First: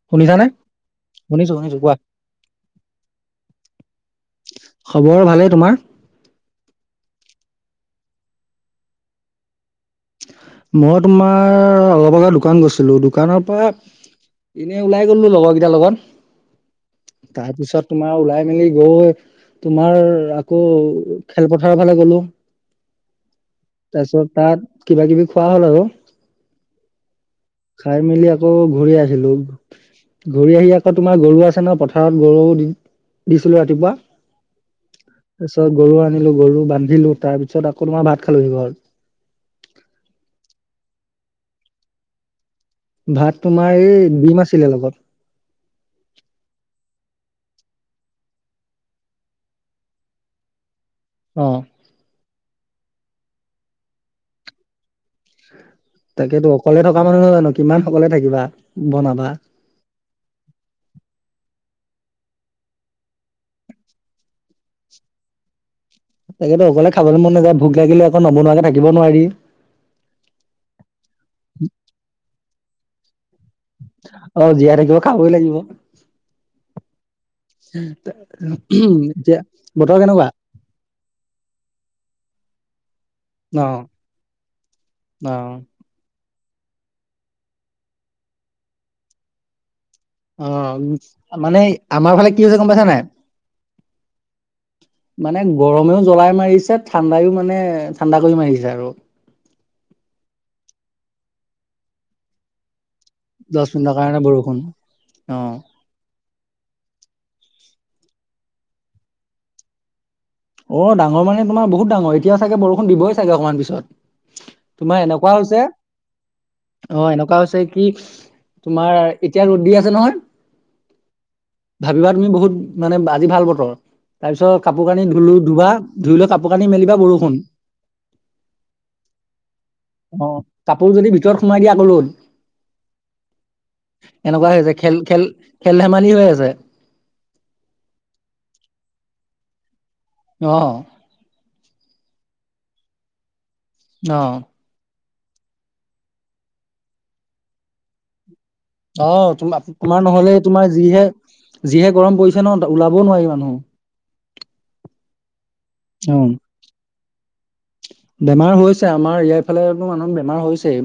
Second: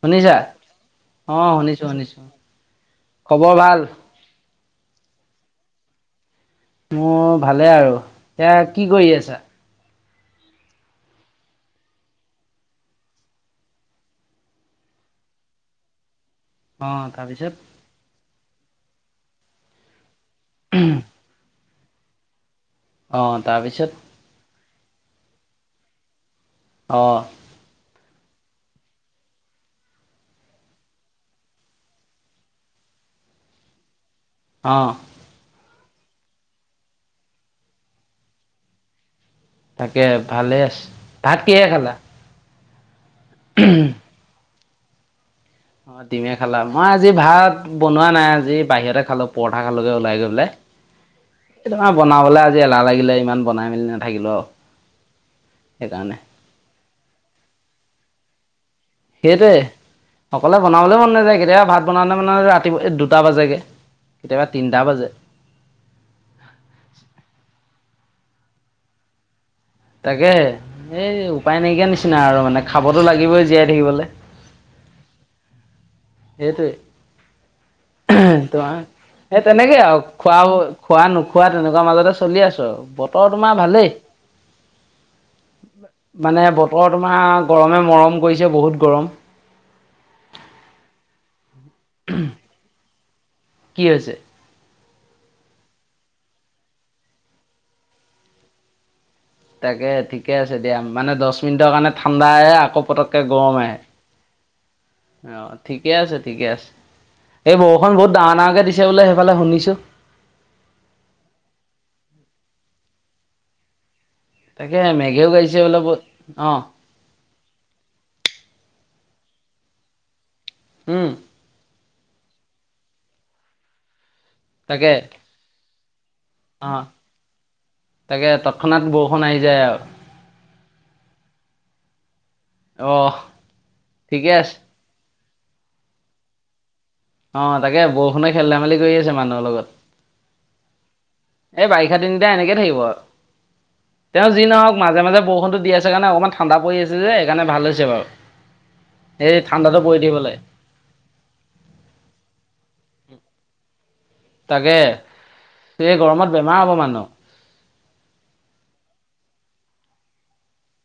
শুনিছা? শুনিছানে? অ' শুনিছো শুনিছো। খবৰ ভাল? খবৰ ভালেই তোমাৰ? মোৰ ভালে আৰু। এতিয়া কি কৰি আছা? মই তোমাৰ অলপ আগত দোকান গৈছিলোঁ। দোকানৰ পৰা এনেই ওলাই গলো লগৰ কেইটাৰ লগত। তাৰপিছত তোমাৰ ওলাই মেলি গৈ, তোমাৰ আকৌ খেলপথাৰৰ ফালে গ'লো। অহ। তাৰপিছত তাত কিবা কিবি খোৱা হ'ল আৰু। অহ। চাই মেলি আকৌ ঘূৰি আছিলোঁ। ঘূৰি আহি আকৌ তোমাৰ গৰু আছে ন, পথাৰত গৰু দি দিছিলোঁ ৰাতিপুৱা। অহ। তাৰপিছত গৰু আনিলোঁ, গৰু বান্ধিলোঁ, তাৰপিছত আকৌ তোমাৰ ভাত খালোহি ঘৰত। তাকে ভালে আছে। ভাত কিহেৰে খালা? ভাত তোমাৰ এই ডিম আছিলে লগত। অহ, ডিমে খালা। মই আজি ভাত বনোৱা নাই, আজি বাহিৰতে খালো পৰঠা খালগে ওলাই গৈ পেলে। অ'। এই তোমাৰ বনাবলে আজি এলাহ লাগিলে, ইমান বনাই মেলি নাথাকিলোঁ আৰু। সেইকাৰণে। তাকেতো অকলে থকা মানুহ নহয় জানো, কিমান অকলে থাকিবা। বনাবা সেইটোৱে, অকলে বনাবলৈ মন নাযায় কেতিয়াবা ভাত বনাওতে-বনাওতে ৰাতি দুটা বাজেগে, কেতিয়াবা তিনিটা বাজে। তাকেতো অকলে খাবলৈ মন নাযায়। ভোক লাগিলে আকৌ নবনোৱাকে থাকিব নোৱাৰি। তাকেহে, এই উপায় নাইকিয়া নিচিনা আৰু মানে খাবতো লাগিবই জীয়াই থাকিবলৈ অহ, জীয়াই থাকিব খাবই লাগিব। এইটোৱে। [unintelligible] এতিয়া এই তেনেকে বতৰ আৰু কেনেকুৱা খোৱা, খোৱা নোখোৱা তেনেকুৱা মাজতে চলি আছোঁ। [unintelligible] অহ। ভালেই অহ। মানে বতৰ তোমাৰ, গৰমে মৰম কৰিছে বহুত গৰম। অহ, মানে আমাৰ ফালে কি হৈছে গম পাইছা নে নাই। কি হৈছে? মানে গৰমেও জ্বলাই মাৰিছে, ঠাণ্ডাও মানে ঠাণ্ডা কৰি মাৰিছে আৰু। তাকে ঠিকে আছে দিয়া। মানে দহ মিনিটৰ কাৰণে ঠাণ্ডা‌ আহে আকৌ পতক দহ। অ অহ, ঠিকে আছে, ঠিকে আছে। এই বৰষুণ বহুত ডাঙৰ ডাঙৰ দিছে বোলে সেইফালে শুনিছোঁ। অহ, ডাঙৰ মানে তোমাৰ বহুত ডাঙৰ। এতিয়া চাগে বৰষুণ দিবই চাগে অকণমান পিছত। তাকে তোমাৰ মেঘেও এনেকুৱা গাইছে হৈছে, বোলে বহুত অ অ' এনেকুৱা হৈছে কি তোমাৰ এতিয়া ৰ'দ দি আছে নহয়। হম। ভাবিবা তুমি বহুত মানে আজি ভাল বতৰ, তাৰপিছত কাপোৰ তাকে কানি ধুলো ধুবা ধুই লৈ কাপোৰ কানি অ মেলিবা বৰষুণ। তাকে তৎক্ষণাত বৰষুণ আহি যায় আৰু আহ কাপোৰ যদি ভিতৰত সোমাই দিয়া কলত অ'। এনেকুৱা হৈ আছে খেল খেল খেল ধেমালি হৈ আছে। অহ, তাকে বৰষুণে খেল ধেমালি কৰি আছে মানুহৰ লগত। অহ। এই বাৰিষা তিনিটা এনেকে থাকিব আৰু। অ তেওঁ যি নহওঁক মাজে মাজে বৰষুণটো দি আছে কাৰণে অকণমান ঠাণ্ডা পৰি আছে যে, সেইকাৰণে ভাল হৈছে বাৰু। অহ, এই তোমাৰ, ঠাণ্ডাটো পৰি তোমাৰ থাকিব নহ'লে লাগে তোমাৰ যিহে, যিহে গৰম পৰিছে ন ওলাবও নোৱাৰি ইমান। নো। তাকে, এই গৰমত বেমাৰ হ'ব মানুহৰ। বেমাৰ হৈছে, আমাৰ ইয়াৰফালে মানুহ বেমাৰ হৈছেই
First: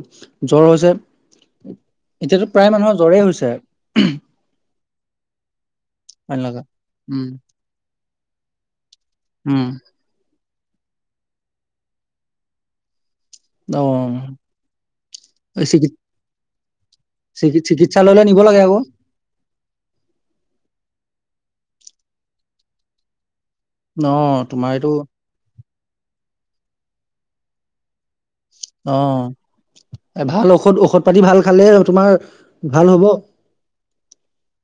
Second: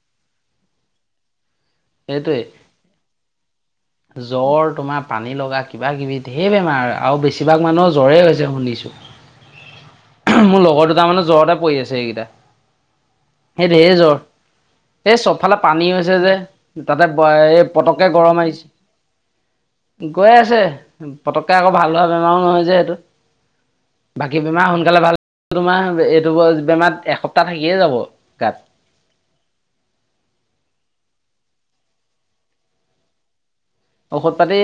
জ্বৰ হৈছে। সেইটোৱে এতিয়াতো প্ৰায় মানুহৰ জ্বৰেই হৈছে। জ্বৰ তোমাৰ পানী লগা কি কিবাকিবি পানী ঢেৰ লগা বেমাৰ আৰু উম বেছিভাগ মানুহৰ জ্বৰে হৈছে শুনিছোঁ। উম মোৰ লগৰ দুটা তাৰমানে জ্বৰতে পৰি আছে এইকেইটা। সেই ঢেৰ জ্বৰ অ'। এই চবফালে পানী হৈছে যে, তাতে চিকি এই পতককে চিকিৎসালয়লৈ গৰম নিব লাগে আহিছে। আকৌ গৈ আছে, পতককে আকৌ ভাল ভোৱা বেমাৰো নহয় যে এইটো। অ বাকী বেমাৰ তোমাৰ এইটো সোনকালে ভাল, তোমাৰ এইটো বেমাৰ এসপ্তাহ থাকিয়ে যাব। গাত অ', ভাল ঔষধ ঔষধ পাতি ভাল খালে তোমাৰ, ভাল হ'ব। ঔষধ পাতি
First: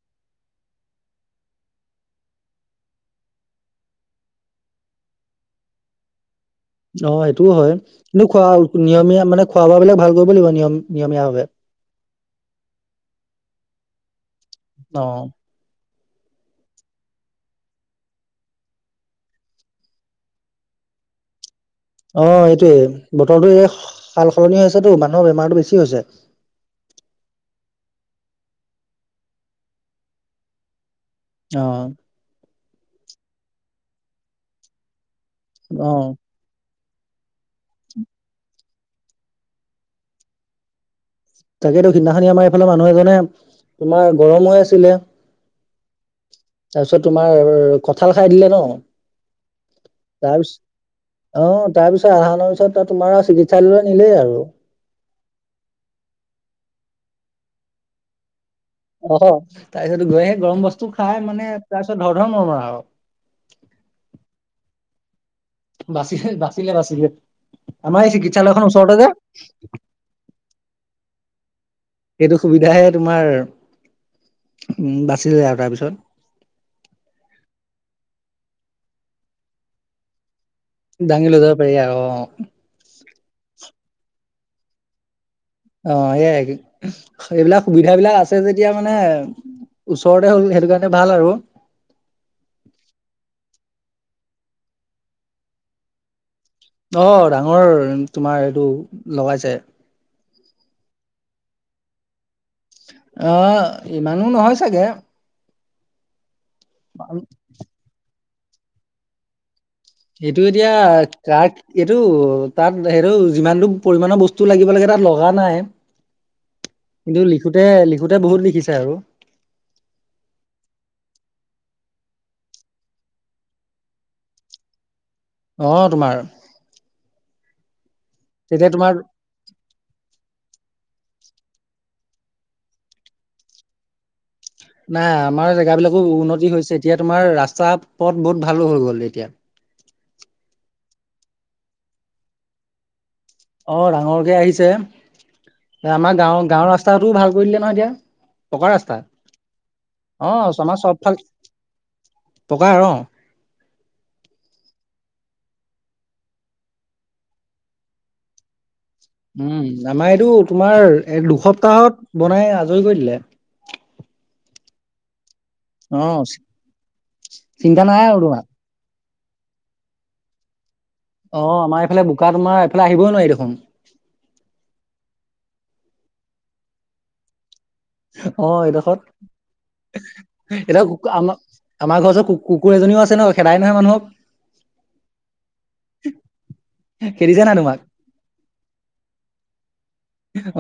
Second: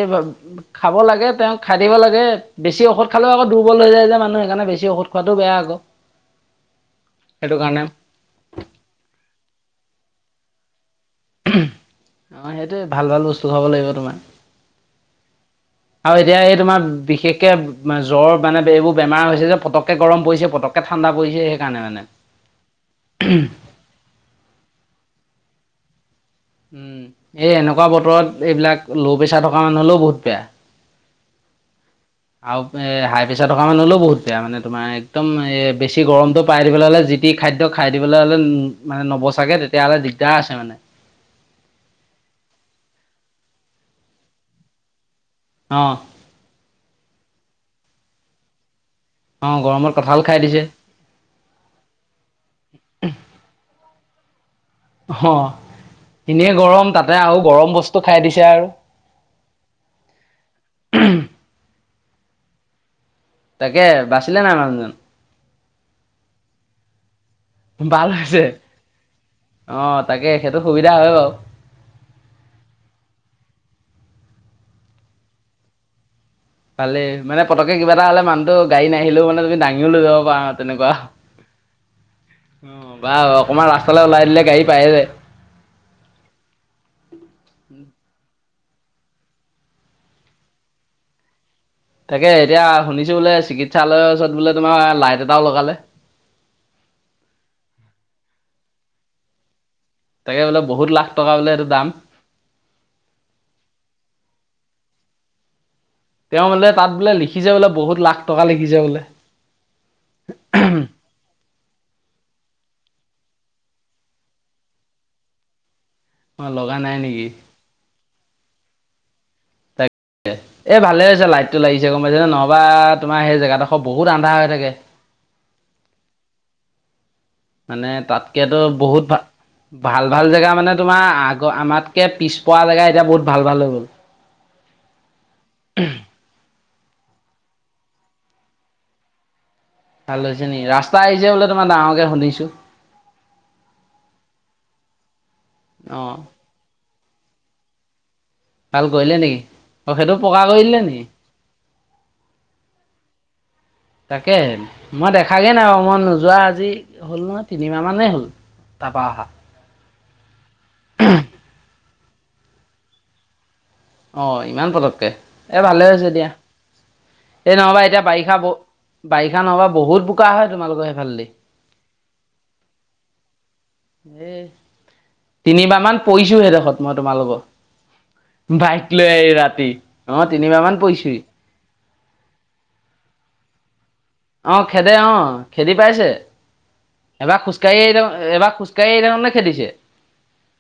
খাব, লাগে তেওঁক খাই দিব লাগে বেছি ঔষধ খালেও আকৌ দুৰ্বল হৈ যায় যোন। মানুহ সকাৰণেছিঔষধ খোৱাটো বেয়া আকৌ। অ' সেইটোও সেইটো হয়, কাৰণে কিন্তু খোৱা নিয়মীয়া মানে খোৱা বোৱাাবলাক ভাল কৰিব লাগিব নিয়ম নিয়মীয়া ভাৱে অ' সেইটোৱে ভাল ভাল বস্তু খাব লাগিব তোমাৰ। অ'। আৰু এতিয়া এই তোমাৰ বিশেষকে জ্বৰ মানে এইবোৰ বেমাৰ হৈছে যে পটককে গৰম পৰিছে পটককে ঠাণ্ডা পৰিছে। সেইকাৰণে মানে অ' এইটোয়ে বতৰটোো এই সাল সলনি হৈছেতো মানুহৰ বেমাৰতো বেছি হৈছে। উম এই এনেকুৱা বতৰত এইবিলাক ল' প্ৰেছাৰ থকা মানুহ হলেও বহুত বেয়া। আহ। আৰু এ হাই প্ৰেছাৰ থকা মানুহ হলেও বহুত বেয়া মানে তোমাৰ একদম এ অ বেছি গৰমটো পাই দিবলৈ হ'লে খাদ্য খাই দিবলৈ হ'লে মানে নবচাগে তেতিয়াহ'লে দিগদাৰ আছে মানে। তাকেইেতো সিদিনাখনি আমাৰ এইফালে মানুহ এজনে, তোমাৰ গৰম হৈ আছিলে। অ তাৰপিছত তোমাৰ কঠাল খাই দিলে ন। অ' গৰম তাৰ পিছত, অ' তাৰপিছত আধা পিছত ত তোমাৰ চিকিৎসালয়লৈ নিলেই আৰু। অ' এনে গৰম তাতে আৰু গৰম বস্তু খাই দিছে আৰু। অ', তাৰপিছত গ সেই গৰম বস্তু খাই মানে তাৰপিছত ধৰ ধৰ মৰমৰা আৰু। তাকে বাচিলে নাই মানুহজন? বাচে বাচিলে বাচিলে, ভাল আমাৰ এই হৈছে চিকিৎসালয়খনৰ ওচৰতে যে। তেখেতটো সুবিধা হয় বাৰু। সেইটো সুবিধাহে তোমাৰ, উ বাচিলে আৰু তাৰপিছত ভালেই মানে পতকে কিবা এটা হলে মানুহটো গাড়ী নিলও মানে তুমি দািও লৈ যাব পাৰা। তেনেকুৱা দাঙি লৈ যাব পাৰি আৰু অ'। বা অকণমান ৰাস্তালৈ ওলাই দিলে গাড়ী পায়ে যায়। অঁ এইয়াই এইবিলাক সুবিধাাবলাক আছে যেতিয়া মানে ওচৰতে হ'ল সেইটো কাৰণে ভাল আৰু তাকে এতিয়া শুনিছো বোলে চিকিৎসালয়ৰ ওচৰত বোলে তোমাৰ লাইট এটাও লগালে অঁ ডাঙৰ তোমাৰ এইটো লগাইছে তাকে বোলে বহুত লাখ টকা বোলে এইটো দাম অঁ ইমানো নহয় চাগে তেওঁ বোলে তাত বোলে লিখিছে বোলে বহুত লাখ টকা লিখি যায় বোলে এইটো এতিয়া কাক এইটো তাত সেইটো যিমানটো পৰিমমানণৰ বস্তু লাগিব লাগে তাত লগা নাই। মই লগা নাই নেকি? কিন্তু লিখোতে লিখোতে বহুত লিখিছে আৰু। এ ভালে হৈছে লাইটটো লাগিছে গম পাইছেনে নহবা তোমাৰ সেই জেগাডোখৰ বহুত আন্ধা হৈ থাকে। আহ তোমাৰ। মানে তাতকেতো তেতিয়া তোমাৰ বহুত ভাল, ভাল ভাল জেগা মানে তোমাৰ আক আমাতকে পিছপৰা জেগা এতিয়া বহুত ভাল ভাল হৈ গ'ল। নাই আমাৰ জেগা বিলাকো উন্নতি হৈছে এতিয়া তোমাৰ ৰাস্তা পথ বহুত ভালো হৈ গ'ল এতিয়া ভাল হৈছে নেকি ৰাস্তা আহিছে বোলে তোমাৰ ডাঙৰকে শুনিছো অঁ ডাঙৰকে আহিছে অ আমাৰ গাঁওৰ গাঁওৰ ৰাস্তাতটোও ভাল [unintelligible] ভাল কৰিলে নেকি অঁ সেইটো পকা অ' কৰি আমাৰ দিলে নেকি চবফাল পকা অ' তাকে মই দেখা খাগে নাই বাৰু মই নোযোৱা আজি হ'ল নহয় তিনিমাহ মানেই হ'ল তাৰপা অহা উম আমাৰ এইটো তোমাৰ এক দুসপ্তাহত বনাই আজৰি কৰি দিলে অঁ ইমান পতককে এ ভালে হৈছে অ' এতিয়া এই নহবা চিন্তা এতিয়া নাই আৰু বাৰিষা তোমাৰ ব বাৰিষা নহবা বহুত বোকা হয় তোমালোকৰ সেইফালেদি অঁ আমাৰ এইফালে বোকা তোমাৰ এইফালে আহিবই নোৱাৰি দেখোন এ তিনিবাৰ মান পৰিছো হেডোখৰত মই তোমালোকৰ অঁ বাইক লৈ আহি ৰাতি অ' এডোখৰত তিনিবাৰ মান এতিয়া পৰিছোহি আমাৰ আমাৰ ঘৰ ওচৰত কুকুৰ এজনীও আছে ন খেদাই নহয় মানুহক অঁ খেদে অঁ খেদি পাইছে এবাৰ খেদিছে নাই খোজকাঢ়ি তোমাক আহি এবাৰ খোজকাঢ়ি আহি থাকোঁতে খেদিছে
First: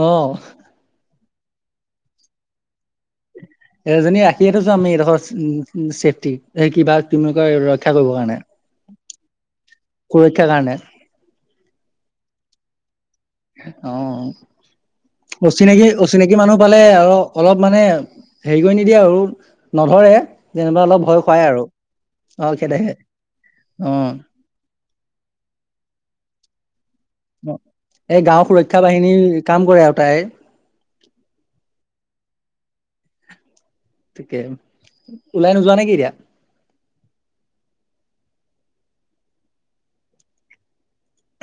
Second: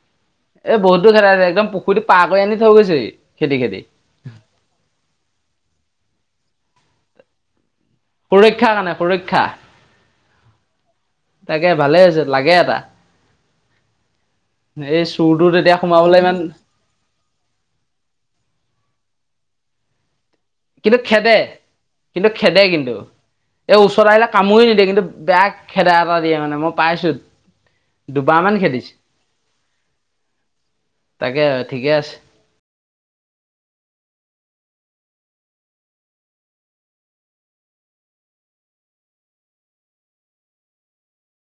অ'। এ বহুত দুৰ খেদাইছে একদম পুখুৰীটো পাৰ কৰি আনি থৈ গৈছে এজনী ৰাখিয়েই থৈছো আমি এডোখৰ চেফটি এই কিবা ৰক্ষা কৰিবৰ কাৰণে। সুৰক্ষা কাৰণে সুৰক্ষা সুৰক্ষাৰ কাৰণে তাকে ভালে হৈছে লাগে এটা অঁ এই চুৰটো তেতিয়া অচিনাকি সোমাবলৈ অচিনাকি ইমান মানুহ পালে আৰু অলপ মানে হেৰি কৰি নিদিয়ে আৰু নধৰে যেনিবা কিন্তু অলপ ভয় খেদে খুৱাই আৰু কিন্তু অ খেদে খেদাই কিন্তু এই অ ওচৰত আহিলে কামুৰি নিদিয়ে কিন্তু বেয়া খেদা এটা দিয়ে মানে মোক এই গাঁওৰ সুৰক্ষা খেদিছে বাহিনী কাম কৰে আৰু তাই তাকে ঠিকে আছে ওলাই নোযোৱা নেকি এতিয়া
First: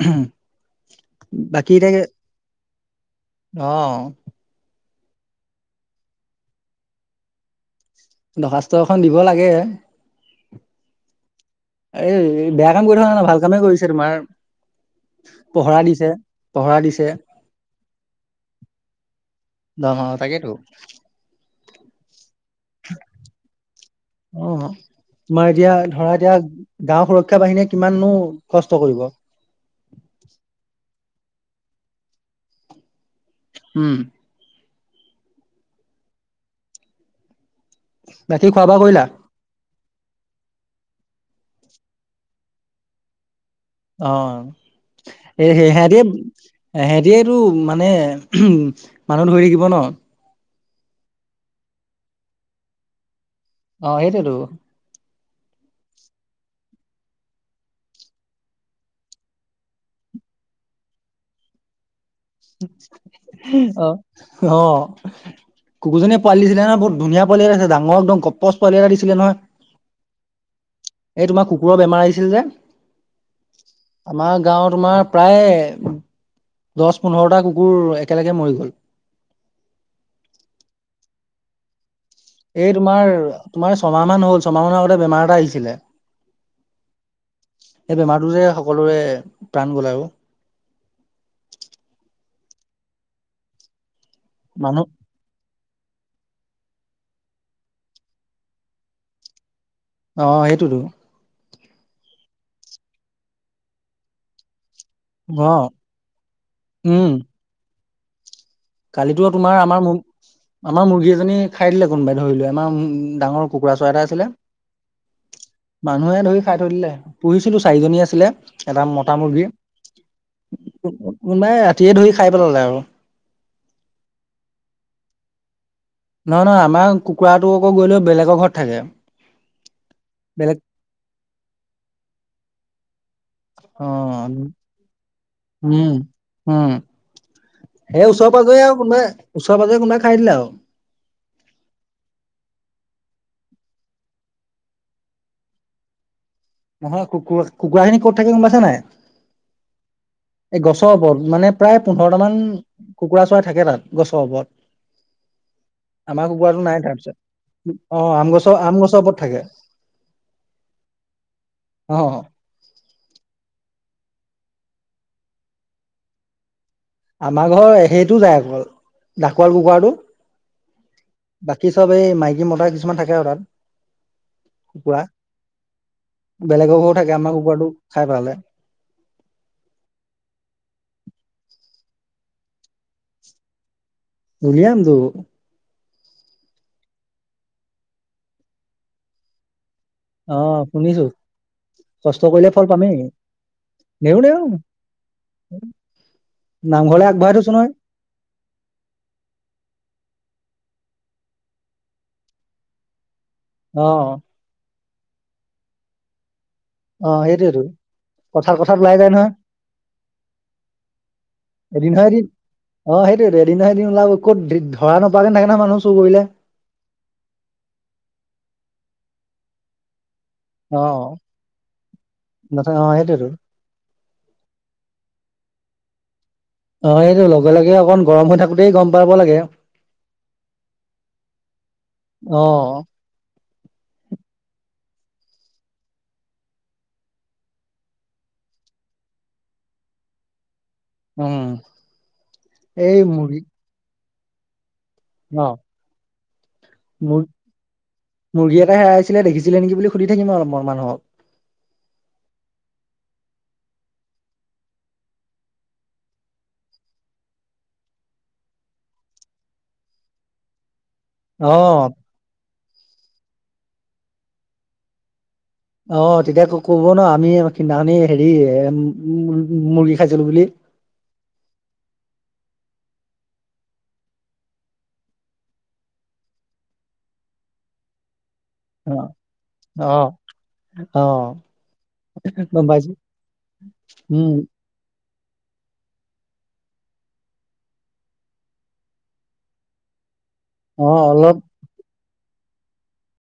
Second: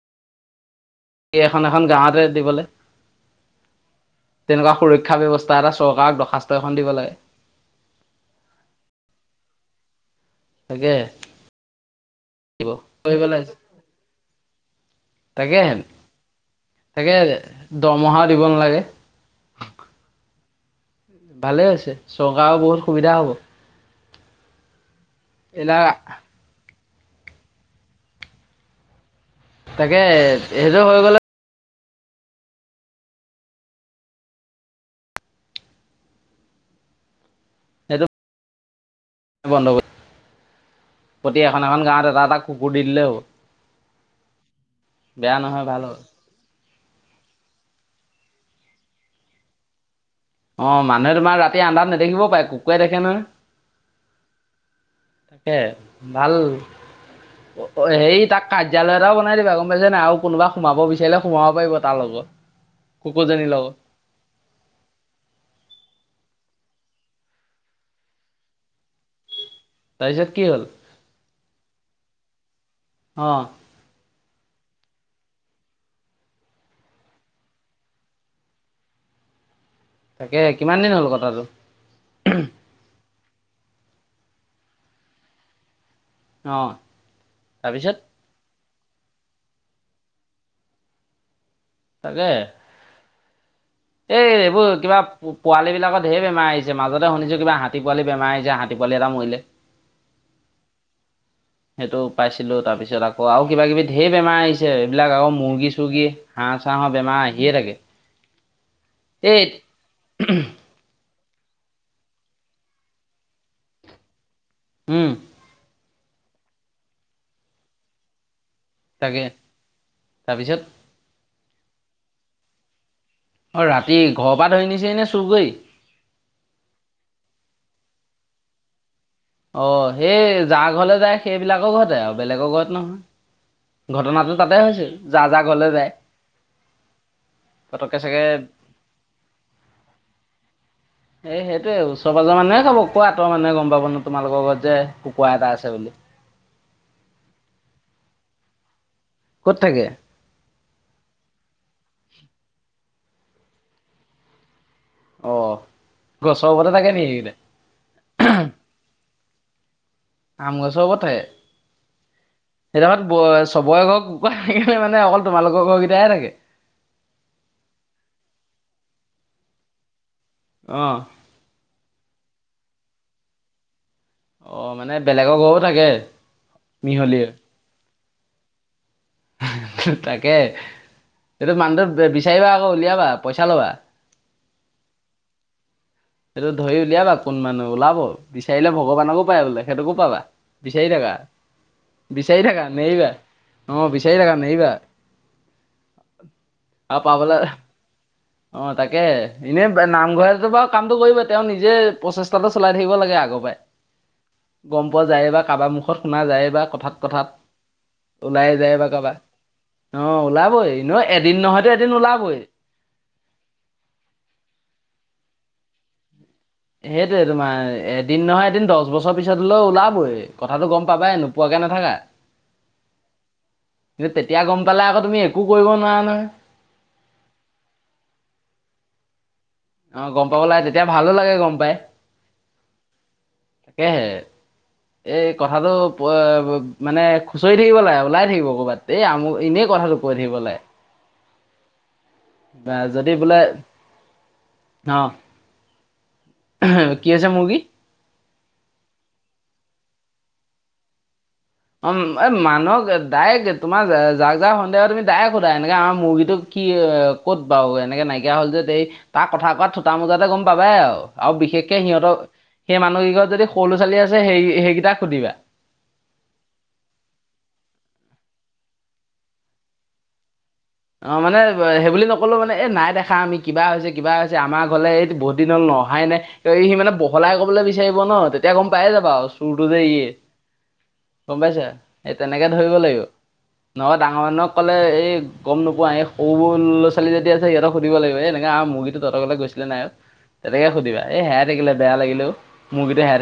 হম এখন এখন গাঁৱতে দিবলৈ অঁ শিক্ষা ব্যৱস্থা এটা চৰকাৰক দৰ্খাস্ত এখন দিব লাগে দৰ্খাস্ত এখন দিব লাগে তাকে আৰে দিব বেয়া কাম কৰি থকা নাই ভাল কামেই কৰিছে তোমাৰ তাকেহে পহৰা দিছে পহৰা দিছে তাকেহে দৰমহাও দিব নালাগে দ তাকেইতো ভালে হৈছে চৰকাৰও বহুত সুবিধা হ'ব। অ' তোমাৰ এতিয়া এইবিলাক ধৰা এতিয়া গাঁওৰ সুৰক্ষা বাহিনীয়ে কিমানো কষ্ট কৰিব। তাকে সেইযোৰ হৈ গ'লে উম। সেইটো বাকী খোৱা বোৱা কৰিলা। বন্ধ কৰি প্ৰতি এখন এখন গাঁৱত এটা এটা কুকুৰ দি দিলেও অঁ এই ভাল হ'ব সেহতিয়টো মানে উম মানুহ ধৰি থাকিব ন অঁ মানুহে তোমাৰ ৰাতি আন্ধাৰত নেদেখিবও পাৰে কুকুৰে দেখে নহয় অঁ সেইটোৱেই টো তাকে ভাল অঁ হেৰি তাক কাৰ্যালয় এটাও বনাই দিবা গম পাইছ নাই আৰু কোনোবা সোমাব বিচাৰিলে সোমাব পাৰিব তাৰ লগত কুকুৰজনীৰ লগত অ', অ' কুকুৰজনী পালি দিছিলে নহ বহুত ধুন পাল এটাছিল ডাঙৰ একদমপচ পালি এটা দিছিলে নয়। তাৰপিছত কি হ'ল এই তোমাৰ কুকুৰৰ বেমাৰ আহিছিল যে অ'। আমাৰ গাঁওত তোমাৰ প্ৰায় দহ পোন্ধৰটা কুকুৰ একেলগে মৰি গ'ল তাকে কিমান দিন হ'ল কথাটো এই তোমাৰ তোমাৰ ছমাহ মান হ'ল ছমাহ মানৰ আগতে বেমাৰ এটা আহিছিলে। অ' সেই তাৰপিছত। বেমাৰটো যে সকলোৰে প্ৰাণ গলেও। তাকে এই এইবোৰ মানুহ কিবা পোৱালী বিলাকৰ ঢেৰ বেমাৰ আহিছে। মাজতে শুনিছো কিবা হাতী পালি বেমাৰ আহিছে হাতী পালি এটা মৰিলে। অ' সেইটোতো সেইটো পাইছিলো তাৰপিছত আকৌ আৰু কিবা কিবি ঢেৰ বেমাৰ আহিছিল। এইবিলাক আৰু অ মুৰ্গী চৰ্গী হাঁহ চাঁহৰ উম বেমাৰ আহিয়ে থাকে। কালিতো এই তোমাৰ আমাৰ আমাৰ মুৰ্গী এজনী খাই দিলে কোনোবাই ধৰি লো আমাৰ ডাঙৰ কুকুৰা চৰাই এটা আছিলে। হম। মানুহে ধৰি খাই থৈ দিলে পুহিছিলো চাৰিজনী আছিলে এটা মতা তাকে মুৰ্গী তাৰপিছত কোনোবাই ৰাতিয়ে ধৰি খাই পেলালে আৰু। অ' ৰাতি ঘৰৰ পৰা ধৰি নিছে নে চুৰ কৰি। নহয় নহয় আমাৰ কুকুৰাটো আকৌ গৈ লয় বেলেগৰ ঘৰত থাকে। অ' সেয়ে বেলেগ যাৰ ঘৰলে যায় সেইবিলাকৰ ঘৰতে আৰু বেলেগৰ ঘৰত অ নহয়। ঘটনাটো তাতেই হৈছে, যাৰ যাৰ ঘৰলৈ উম যায়। উম পতককে সেই চাগে ওচৰে পাজৰে আৰু কোনোবাই, ওচৰে পাজৰে কোনোবাই খাই দিলে আৰু। এ সেইটোয়ে, ওচৰে পাজৰ মানুহেই খাব। কৰ পৰা আঁতৰৰ মানুহে গম পাব নো তোমালোকৰ লগত যে কুকুৰা এটা আছে বুলি। নহয় কুকুৰা, কুকুৰা খিনি ক'ত থাকে গম পাইছা নে নাই। ক'ত থাকে? এই গছৰ ওপৰত মানে প্ৰায় পোন্ধৰটা মান কুকুৰা চৰাই থাকে তাত গছৰ অ ওপৰত। আমাৰ গছৰ কুকুৰা টো ওপৰতে নাই থাকে নেকি সেইকেইটা তাৰপিছত। অ' আম গছৰ, আম গছত থাকে। আম গছৰ ওপৰত থাকে। অ সেইদালত চবৰে ঘৰৰ কুকুৰা থাকে নে অকল তোমালোকৰ ঘৰৰ কেইটা থাকে? আমাৰ ঘৰৰ সেইটো যায় অকল, ডাকোৱাল কুকুৰাটো। অ বাকী চব এই মাইকী - মতা কিছুমান থাকে আৰু তাত। অ মানে কুকুৰা বেলেগৰ ঘৰো থাকে বেলেগৰ কেইটা থাকে, মিহলি আমাৰ কুকুৰাটো খাই পেলালে। [inaudible] তাকে, কিন্তু মানুহটোক বিচাৰিবা আকৌ উলিয়াবা, পইচা ল'বা। উলিয়াম দুয়ো। সেইটো ধৰি উলিয়াবা কোন মানুহ ওলাব, বিচাৰিলে ভগৱানকো পায় বোলে। সেইটোকো পাবা অ বিচাৰি শুনিছো থাকা। কষ্ট বিচাৰি কৰিলে থাকা, ফল পামেই নেৰিবা অ' বিচাৰি নেও থাকা নেও নেৰিবা। আৰু নামঘৰলৈ আগবঢ়াই পাবলৈ, থৈছো নহয় অ' তাকেই এনে নামঘৰত। তোমাৰ কামটো কৰিবলৈ তেওঁ নিজে প্ৰচেষ্টাটো চলাই থাকিব লাগে আগত- আহ গম পোৱা যায় বা কাৰোবাৰ মুখত শুনা যায়েই বা। কথাক অ সেইটোয়েতো কথাই ওলাই কথাত যায় কথাত বা নহয় কাৰোবাৰ অ' ওলাবই এনেও এদিন নহয়তো এদিন ওলাবই। অ' সেইটোৱে টো, এদিন সেইদিন ওলাবই, ক'ত ধৰা নাপাৰাকৈ নেৰে নহয় মানুহে চোৰ কৰিলে। সেইটোৱে টো তোমাৰ এদিন নহয় এদিন, দহ বছৰ পিছত হলেও ওলাবই। কথাটো অ গম পাবাই নোপোৱাকে নাথাকা নথ অ সেইটোয়েতো কিন্তু তেতিয়া গম পালে আকৌ তুমি একো কৰিব নোৱাৰা নহয়। অ' এইটোৱে লগে লগে অকন গৰম হৈ থাকোতেই গম পাব লাগে। আহ গম পাব লাগে তেতিয়া ভালো লাগে গম পাই। অ তাকেই। এই কথাটো মানে খুচৰি থাকিব লাগে ওলাই থাকিব ক'ৰবাত, এই আমাৰ এনেই কথাটো কৈ থাকিব লাগে উম বা এই যদি মুৰ্গী বোলে অঁ অ'। কি মুৰ হৈছে মুৰ্গীৰ মুৰ্গী এটা হেৰাইছিলে, দেখিছিলে নেকি? বুলি সুধি থাকিম আৰু অলপমান মানুহক। অ' এ মানুহক ডাইৰেক্ট তোমাৰ যাক - যাক সন্দেহ আছে তুমি ডাইৰেক্ট সোধা, এনেকে আমাৰ মুৰ্গীটোক কি, ক'ত বাৰু, এনেকে নাইকিয়া হ'ল যে এই, তাৰ কথা কোৱা থুটা - মোজাতে গম পাবাই আৰু। আৰু অ বিশেষকে সিহঁতৰ সেই মানুহকেইঘৰৰ যদি সৰু লৰা-ছোৱালী আছে সেই, সেইকেইটাক সুধিবা। অ' তেতিয়া কব ন আমি সিদিনা খনে হেৰি মুৰ্গী খাইছিলো বুলি। অ' মানে সেই বুলি নকলেও মানে এই নাই দেখা আমি কিবা হৈছে, কিবা হৈছে আমাৰ ঘৰলে এই বহুত দিনৰ লৈ অহাই নাই। ত সি মানে বহলাই কবলৈ বিচাৰিব ন। তেতিয়া গম পায়ে অ যাবা আৰু চোৰটো যে অ ইয়ে। অ গম পাইছা, এ তেনেকে গম ধৰিব পাইছো লাগিব। নহলে ডাঙৰ উম মানুহক ক'লে এই গম নোপোৱা, এই সৰু লৰা - ছোৱালী যদি আছে সিহঁতক সুধিব লাগিব, এনেকে আমাৰ মুৰ্গীটো তহতৰ ফালে গৈছিলেনে নাই? তেনেকে অ সুধিবা এ অলপ হেৰাই থাকিলে বেয়া লাগিল ও, মুৰ্গী হেৰাই থাকিল।